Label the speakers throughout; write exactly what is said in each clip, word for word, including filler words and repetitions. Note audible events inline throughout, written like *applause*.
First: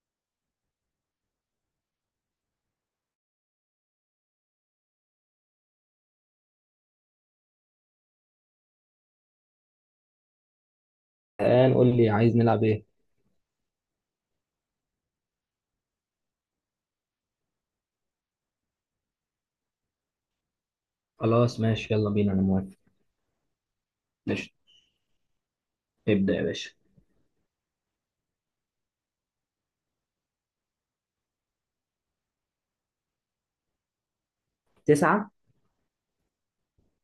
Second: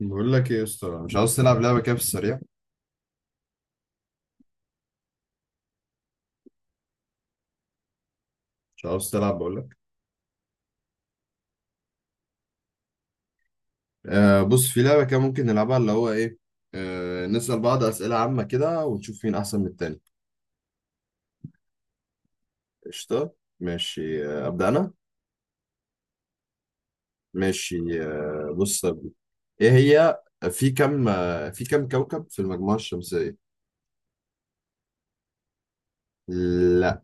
Speaker 1: بقول لك ايه يا اسطى، مش عاوز تلعب لعبه كده في السريع؟ مش عاوز تلعب بقول لك.
Speaker 2: الآن قول لي عايز نلعب إيه؟
Speaker 1: آه بص، في لعبه كده ممكن نلعبها، اللي هو ايه، آه نسال بعض اسئله عامه كده ونشوف مين احسن من التاني.
Speaker 2: خلاص ماشي يلا بينا أنا موافق.
Speaker 1: قشطه. ماشي، آه
Speaker 2: ماشي
Speaker 1: ابدا انا.
Speaker 2: ابدأ يا باشا.
Speaker 1: ماشي، آه بص يا ابني. ايه هي؟ في كم آه، في كم كوكب في المجموعه الشمسيه؟
Speaker 2: تسعة.
Speaker 1: لا.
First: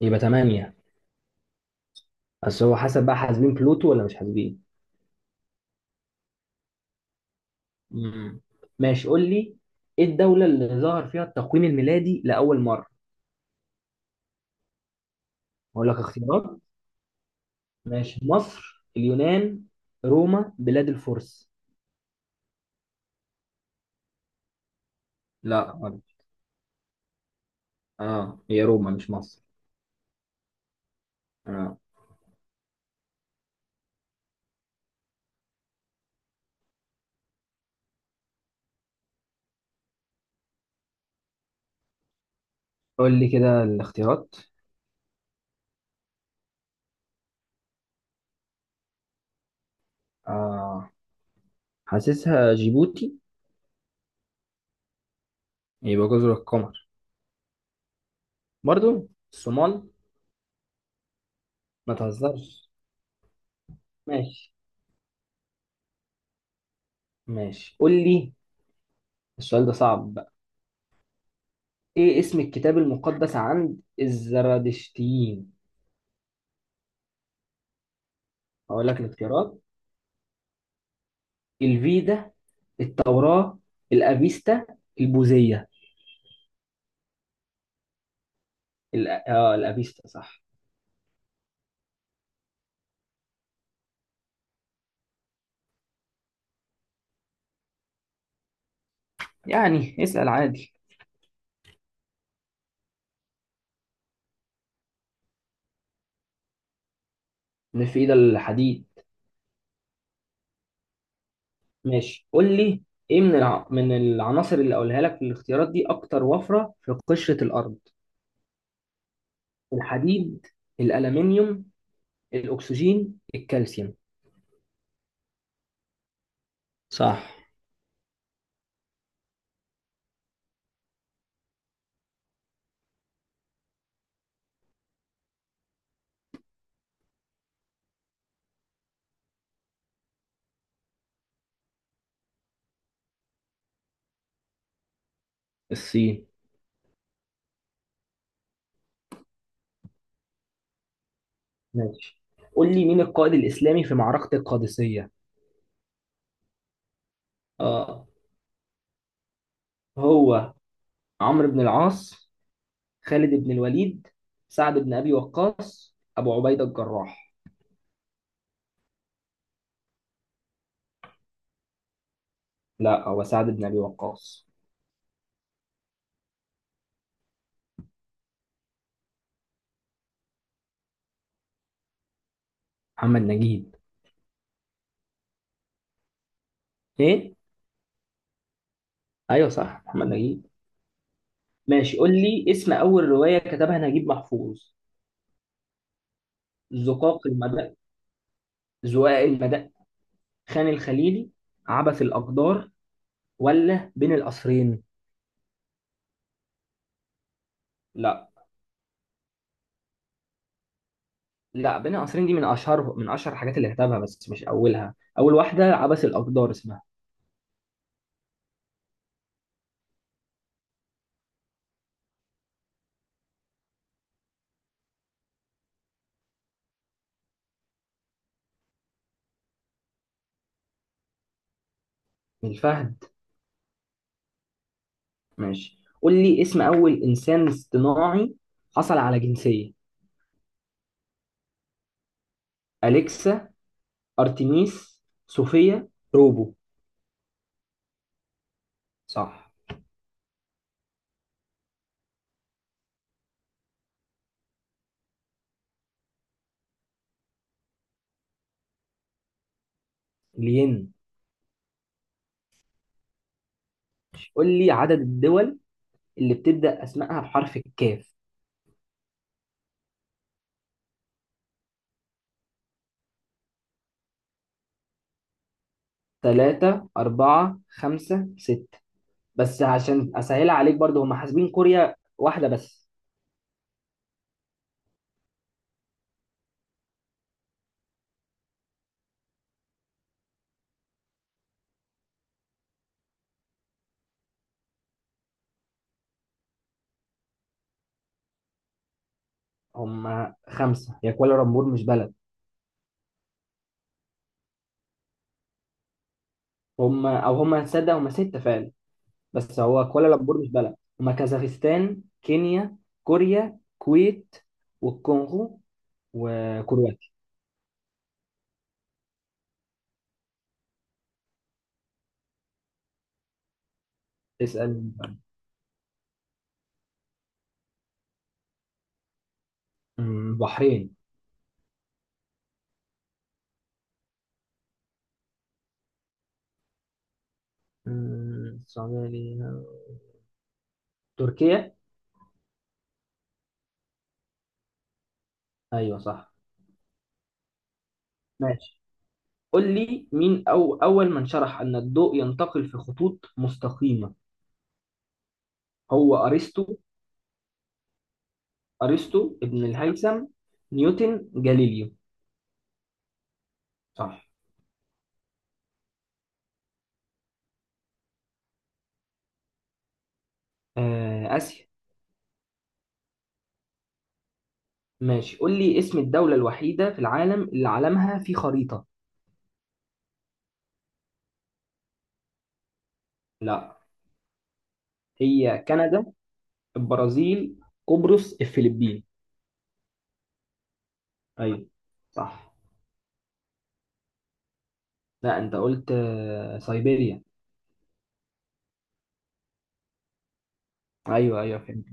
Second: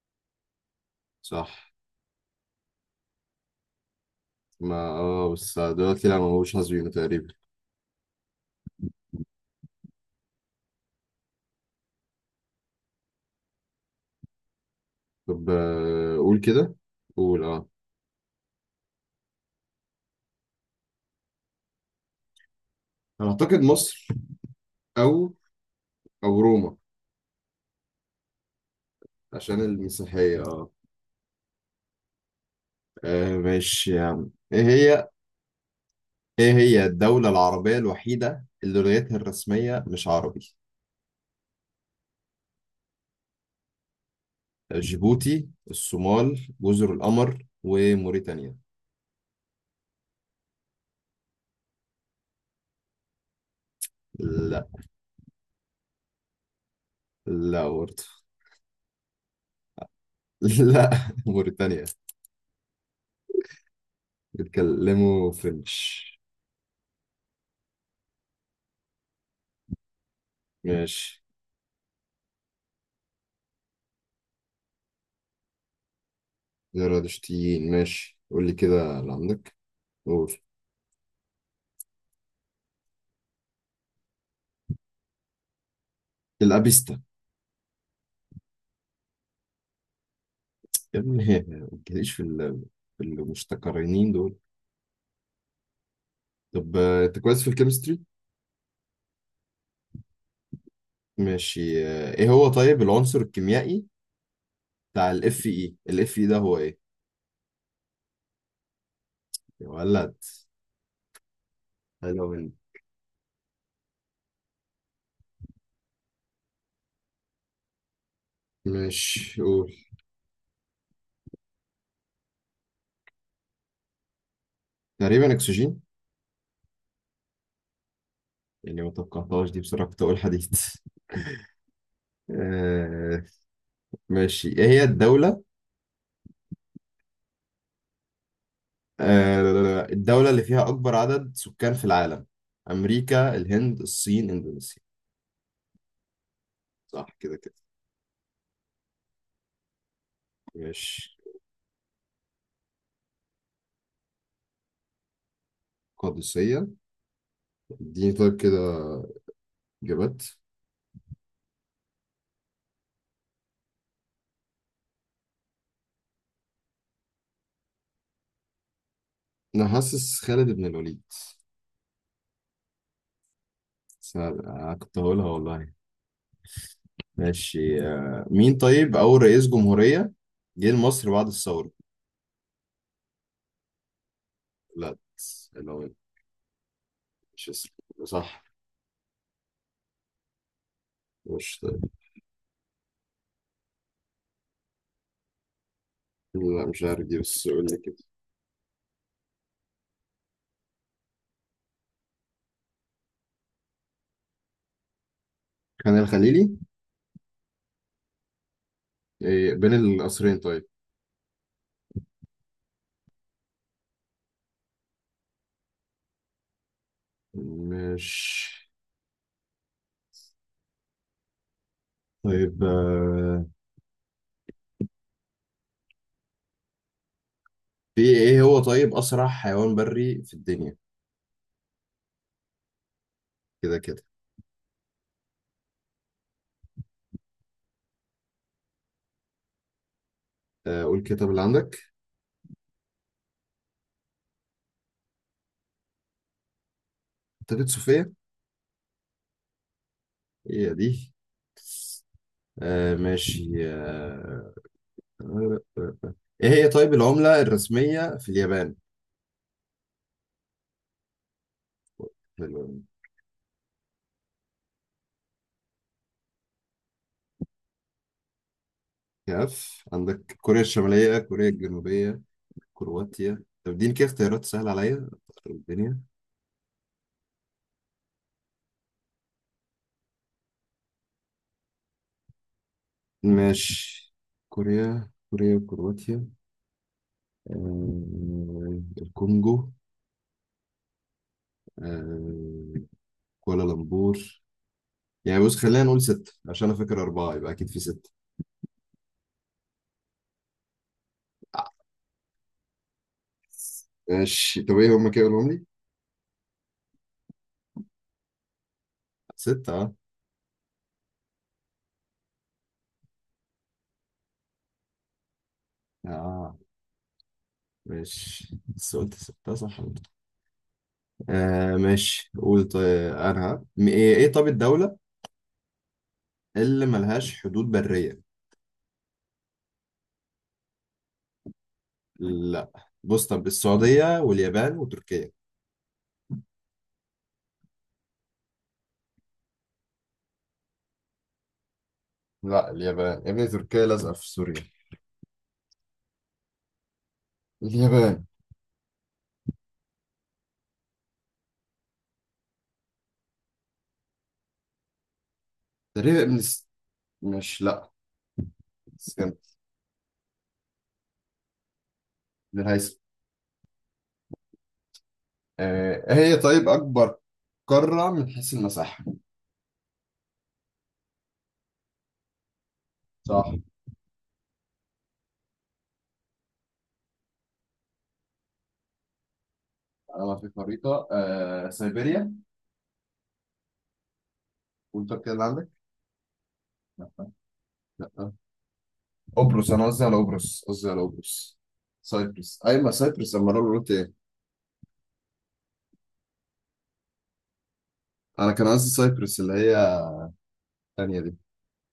Speaker 2: يبقى تمانية.
Speaker 1: صح.
Speaker 2: بس هو حسب بقى حاسبين بلوتو ولا مش حاسبين؟
Speaker 1: ما اه بس دلوقتي لا، ما هوش حاسبينه تقريبا.
Speaker 2: مم. ماشي قول لي، إيه الدولة اللي ظهر فيها التقويم الميلادي لأول مرة؟
Speaker 1: طب
Speaker 2: أقول لك
Speaker 1: آه قول
Speaker 2: اختيارات.
Speaker 1: كده. قول اه
Speaker 2: ماشي، مصر، اليونان، روما، بلاد الفرس.
Speaker 1: انا اعتقد مصر. او.
Speaker 2: لا غلط.
Speaker 1: او روما.
Speaker 2: اه هي روما مش مصر.
Speaker 1: عشان المسيحيه، اه.
Speaker 2: اه،
Speaker 1: آه، ماشي يا عم، ايه هي؟ ايه هي الدولة العربية الوحيدة اللي لغتها الرسمية مش عربي؟
Speaker 2: قول لي كده الاختيارات.
Speaker 1: جيبوتي، الصومال، جزر القمر، وموريتانيا.
Speaker 2: آه حاسسها جيبوتي.
Speaker 1: لا.
Speaker 2: يبقى جزر القمر.
Speaker 1: لا برضه.
Speaker 2: برضو الصومال.
Speaker 1: *laughs* لا. موريتانيا.
Speaker 2: ما تهزرش. ماشي.
Speaker 1: بيتكلموا فرنش.
Speaker 2: ماشي قول لي، السؤال ده صعب بقى.
Speaker 1: ماشي.
Speaker 2: ايه اسم الكتاب المقدس عند الزرادشتيين؟
Speaker 1: زرادشتيين. ماشي، قول لي
Speaker 2: هقول
Speaker 1: كده
Speaker 2: لك
Speaker 1: اللي عندك.
Speaker 2: الاختيارات:
Speaker 1: قول.
Speaker 2: الفيدا، التوراة، الأفيستا، البوذية.
Speaker 1: الأبيستا.
Speaker 2: الأ... اه الأفيستا صح.
Speaker 1: يا ابني *laughs* ما تجيليش في ال- في المشتقرنين دول. طب آه، انت كويس في الكيمستري.
Speaker 2: يعني اسأل عادي.
Speaker 1: ماشي، آه، ايه هو طيب العنصر الكيميائي بتاع الاف اي الاف اي ده؟ هو ايه؟
Speaker 2: مش في ايد الحديد.
Speaker 1: يا ولد. حلو
Speaker 2: ماشي قول
Speaker 1: مني.
Speaker 2: لي. ايه من الع... من العناصر اللي اقولها لك في الاختيارات دي اكتر وفرة في قشرة الارض؟
Speaker 1: مش قول.
Speaker 2: الحديد، الألمنيوم، الأكسجين، الكالسيوم.
Speaker 1: تقريبا اكسجين.
Speaker 2: صح.
Speaker 1: يعني ما توقعتهاش دي بصراحة، كنت اقول حديد *laughs* آه. ماشي، ايه هي الدولة، آه لا، لا، لا، الدولة اللي فيها اكبر عدد سكان في العالم؟ امريكا، الهند، الصين، اندونيسيا.
Speaker 2: الصين.
Speaker 1: صح كده كده. ماشي.
Speaker 2: ماشي قول لي، مين القائد الإسلامي في معركة القادسية؟
Speaker 1: قادسية.
Speaker 2: آه،
Speaker 1: اديني طيب كده اجابات.
Speaker 2: هو عمرو بن العاص، خالد بن الوليد، سعد بن أبي وقاص، أبو عبيدة الجراح.
Speaker 1: انا حاسس خالد بن الوليد.
Speaker 2: لا، هو سعد بن أبي
Speaker 1: سهل.
Speaker 2: وقاص.
Speaker 1: آه، كنت هقولها والله. ماشي، آه، مين طيب أول رئيس جمهورية جه لمصر بعد الثورة؟
Speaker 2: محمد نجيب.
Speaker 1: لا. لا،
Speaker 2: إيه؟
Speaker 1: مش اسمه. صح.
Speaker 2: أيوه صح محمد نجيب.
Speaker 1: مش طيب.
Speaker 2: ماشي قول لي اسم أول رواية كتبها نجيب محفوظ.
Speaker 1: لا مش عارف دي،
Speaker 2: زقاق
Speaker 1: بس قول
Speaker 2: المدى،
Speaker 1: لي كده.
Speaker 2: زقاق المدى، خان الخليلي، عبث الأقدار، ولا بين القصرين؟
Speaker 1: كان الخليلي.
Speaker 2: لا.
Speaker 1: إيه، بين القصرين طيب.
Speaker 2: لا، بين القصرين دي من اشهر من اشهر الحاجات اللي كتبها، بس مش اولها. اول واحده عبث الاقدار اسمها.
Speaker 1: مش طيب. آه، في ايه هو طيب أسرع حيوان بري في الدنيا؟
Speaker 2: من الفهد.
Speaker 1: كده كده.
Speaker 2: ماشي قول لي اسم اول انسان اصطناعي حصل على جنسيه:
Speaker 1: آه، قول كده طب اللي عندك.
Speaker 2: اليكسا، ارتميس، صوفيا، روبو.
Speaker 1: كتابة صوفيا.
Speaker 2: صح.
Speaker 1: هي دي. آه، ماشي آه، ايه هي طيب العملة الرسمية في اليابان؟
Speaker 2: لين. قول لي عدد الدول اللي بتبدا اسمائها بحرف الكاف:
Speaker 1: كاف. عندك كوريا الشمالية، كوريا الجنوبية، كرواتيا. طب اديني كده اختيارات سهلة عليا أخرب الدنيا.
Speaker 2: ثلاثة، أربعة، خمسة، ستة. بس عشان أسهلها عليك برضو، هم حاسبين كوريا واحدة بس.
Speaker 1: ماشي. كوريا، كوريا، وكرواتيا. آه... الكونجو. آه... كوالالمبور. يعني بص، خلينا نقول ستة، عشان أنا فاكر أربعة يبقى أكيد في ستة.
Speaker 2: هم خمسة، هي كوالا لامبور
Speaker 1: آه،
Speaker 2: مش بلد.
Speaker 1: ماشي، طب إيه هما كده قولهم لي؟
Speaker 2: هم او هم تصدق هم ستة فعلا. بس
Speaker 1: ستة،
Speaker 2: هو
Speaker 1: أه.
Speaker 2: كوالالمبور مش بلد. هم كازاخستان، كينيا، كوريا، كويت، والكونغو،
Speaker 1: آه
Speaker 2: وكرواتيا.
Speaker 1: ماشي، بس قلت ستة صح برضه. آه ماشي، قول طيب. أنا م- إيه إيه طب
Speaker 2: اسأل.
Speaker 1: الدولة اللي ملهاش حدود برية؟
Speaker 2: أمم، بحرين.
Speaker 1: لا. بص، طب السعودية واليابان وتركيا.
Speaker 2: أمم، السعودية ليها. تركيا.
Speaker 1: لا اليابان يا ابني، تركيا لازقة في سوريا.
Speaker 2: ايوه صح.
Speaker 1: اليابان.
Speaker 2: ماشي قول لي، مين أو اول من شرح ان الضوء ينتقل في خطوط مستقيمة؟ هو
Speaker 1: تقريبا ابن س...
Speaker 2: ارسطو.
Speaker 1: مش لا، اسكندر.
Speaker 2: ارسطو، ابن الهيثم، نيوتن، جاليليو.
Speaker 1: ابن الهيثم.
Speaker 2: صح.
Speaker 1: آه هي طيب أكبر قارة من حيث المساحة؟
Speaker 2: آه، اسيا.
Speaker 1: صح.
Speaker 2: ماشي قول لي اسم الدولة الوحيدة في العالم اللي علمها في خريطة.
Speaker 1: أنا في خريطة، آه سيبيريا.
Speaker 2: لا.
Speaker 1: وأنت كده اللي
Speaker 2: هي
Speaker 1: عندك؟
Speaker 2: كندا،
Speaker 1: لا.
Speaker 2: البرازيل،
Speaker 1: لا.
Speaker 2: قبرص، الفلبين.
Speaker 1: قبرص. أنا قصدي على قبرص قصدي على قبرص
Speaker 2: ايوه صح.
Speaker 1: سايبرس أيوة، ما سايبرس، أما أنا قلت إيه؟
Speaker 2: لا، انت قلت آه، سيبيريا.
Speaker 1: أنا كان قصدي سايبرس، اللي هي الثانية دي.
Speaker 2: ايوه، ايوه، فهمت.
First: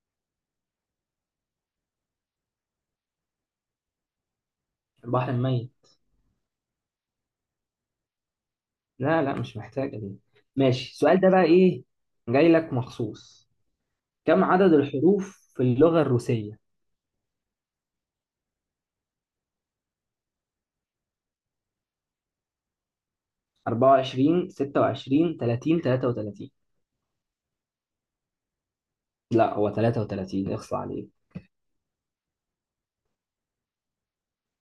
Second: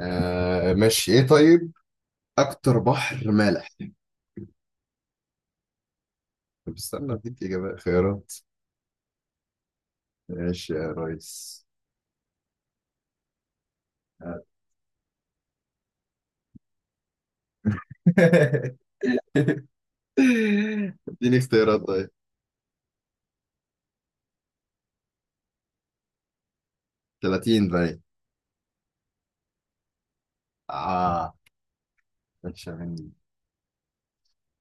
Speaker 1: آه ماشي، إيه طيب أكتر بحر مالح؟
Speaker 2: البحر الميت.
Speaker 1: طب استنى أديك إجابة خيارات.
Speaker 2: لا، لا، مش محتاجة دي.
Speaker 1: ماشي
Speaker 2: ماشي،
Speaker 1: يا
Speaker 2: السؤال ده بقى
Speaker 1: ريس.
Speaker 2: ايه، جاي لك مخصوص. كم عدد الحروف في اللغة الروسية؟
Speaker 1: *laughs* اديني اختيارات طيب.
Speaker 2: أربعة وعشرين، ستة وعشرين، ثلاثين، ثلاثة وثلاثين.
Speaker 1: ثلاثين باين.
Speaker 2: لا، هو ثلاثة وثلاثين، اخصى عليه.
Speaker 1: آه، ماشي مني.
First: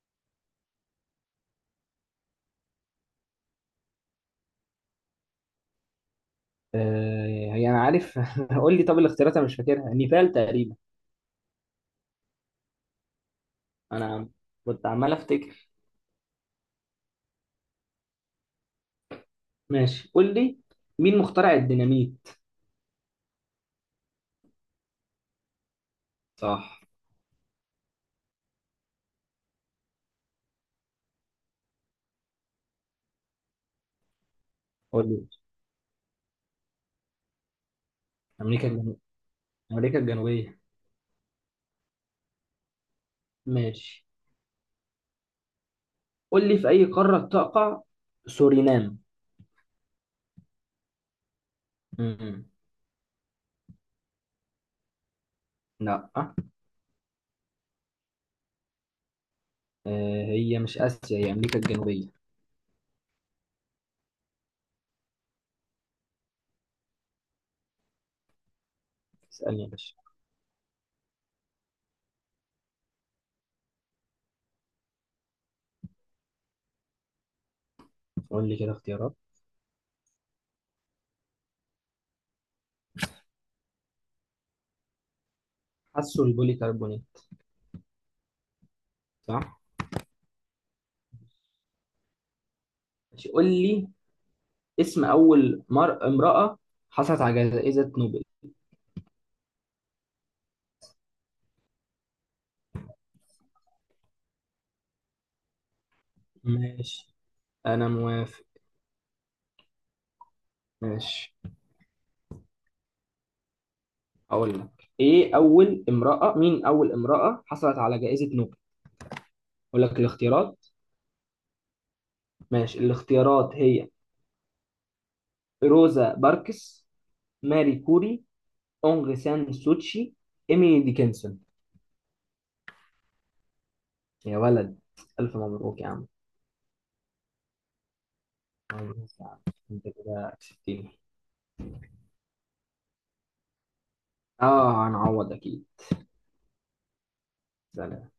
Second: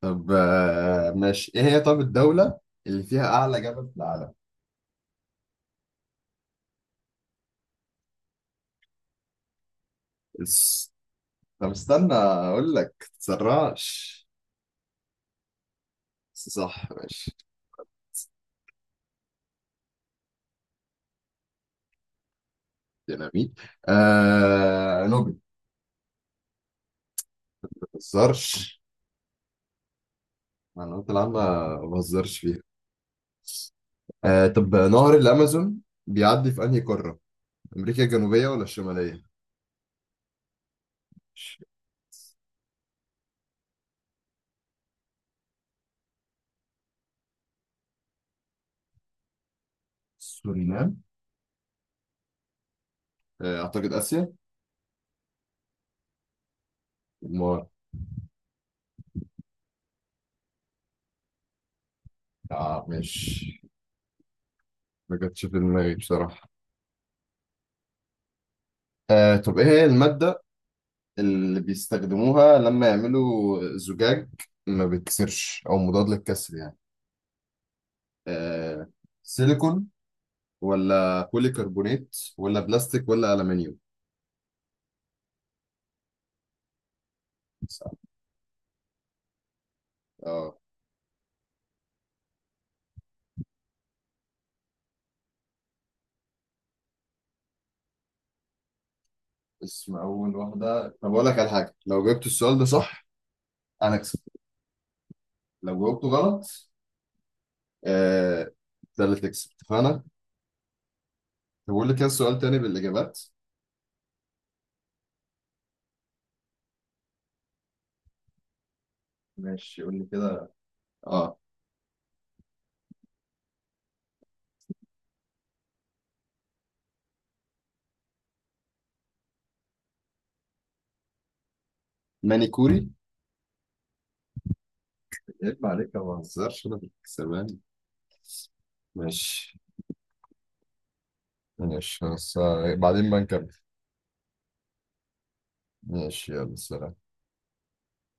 Speaker 1: طب آه، ماشي إيه هي طب الدولة اللي فيها أعلى جبل في العالم؟
Speaker 2: آه، هي انا عارف. *laughs* قول لي طب الاختيارات، انا مش فاكرها، نيبال تقريبا.
Speaker 1: الس- طب استنى أقول لك، متتسرعش.
Speaker 2: انا كنت عمال افتكر.
Speaker 1: بس صح ماشي.
Speaker 2: ماشي قول لي، مين مخترع الديناميت؟
Speaker 1: ديناميت. آه نوبل.
Speaker 2: صح.
Speaker 1: ما بهزرش. معلومات العامة، ما بهزرش فيها. آه طب
Speaker 2: قول
Speaker 1: نهر
Speaker 2: لي.
Speaker 1: الأمازون بيعدي في أنهي قارة؟ أمريكا الجنوبية ولا
Speaker 2: امريكا الجنوبيه
Speaker 1: الشمالية؟
Speaker 2: امريكا الجنوبيه ماشي قول لي، في اي قاره تقع سورينام؟
Speaker 1: سورينام.
Speaker 2: مم.
Speaker 1: آه، أعتقد آسيا.
Speaker 2: لا.
Speaker 1: ما
Speaker 2: آه، هي مش اسيا، هي امريكا الجنوبيه.
Speaker 1: آه مش ما جاتش في دماغي بصراحة. آه طب
Speaker 2: اسالني
Speaker 1: إيه
Speaker 2: يا
Speaker 1: هي
Speaker 2: باشا.
Speaker 1: المادة اللي بيستخدموها لما يعملوا زجاج ما بيتكسرش، أو مضاد للكسر يعني؟
Speaker 2: قول لي كده
Speaker 1: آه،
Speaker 2: اختيارات.
Speaker 1: سيليكون، ولا بوليكربونات، ولا بلاستيك، ولا ألمنيوم.
Speaker 2: حسوا البولي كربونيت.
Speaker 1: صح.
Speaker 2: صح.
Speaker 1: اه.
Speaker 2: ماشي قول لي اسم اول مر... امراه حصلت على جائزه نوبل.
Speaker 1: اسم أول واحدة؟ طب أقول لك على حاجة، لو جبت السؤال ده صح أنا أكسب، لو جاوبته غلط.
Speaker 2: ماشي انا موافق.
Speaker 1: آه. ده اللي تكسب، اتفقنا؟
Speaker 2: ماشي.
Speaker 1: طب بقول لك كده سؤال تاني بالإجابات.
Speaker 2: هقول لك ايه اول امرأة مين اول امرأة حصلت على جائزة نوبل.
Speaker 1: ماشي
Speaker 2: اقول
Speaker 1: قول
Speaker 2: لك
Speaker 1: لي كده.
Speaker 2: الاختيارات.
Speaker 1: اه.
Speaker 2: ماشي، الاختيارات هي: روزا باركس، ماري كوري، اونغ سان سوتشي، ايميلي ديكنسون.
Speaker 1: مانيكوري.
Speaker 2: يا ولد. الف
Speaker 1: عيب
Speaker 2: مبروك يا
Speaker 1: عليك يا ما
Speaker 2: عم.
Speaker 1: مان. بهزرش، أنا بالكسبان.
Speaker 2: مبروك يا عم.
Speaker 1: ماشي.
Speaker 2: انت كده كسبتني.
Speaker 1: ماشي، بس آه، بعدين بنكمل.
Speaker 2: اه هنعوض اكيد.
Speaker 1: ماشي، يلا سلام.
Speaker 2: سلام.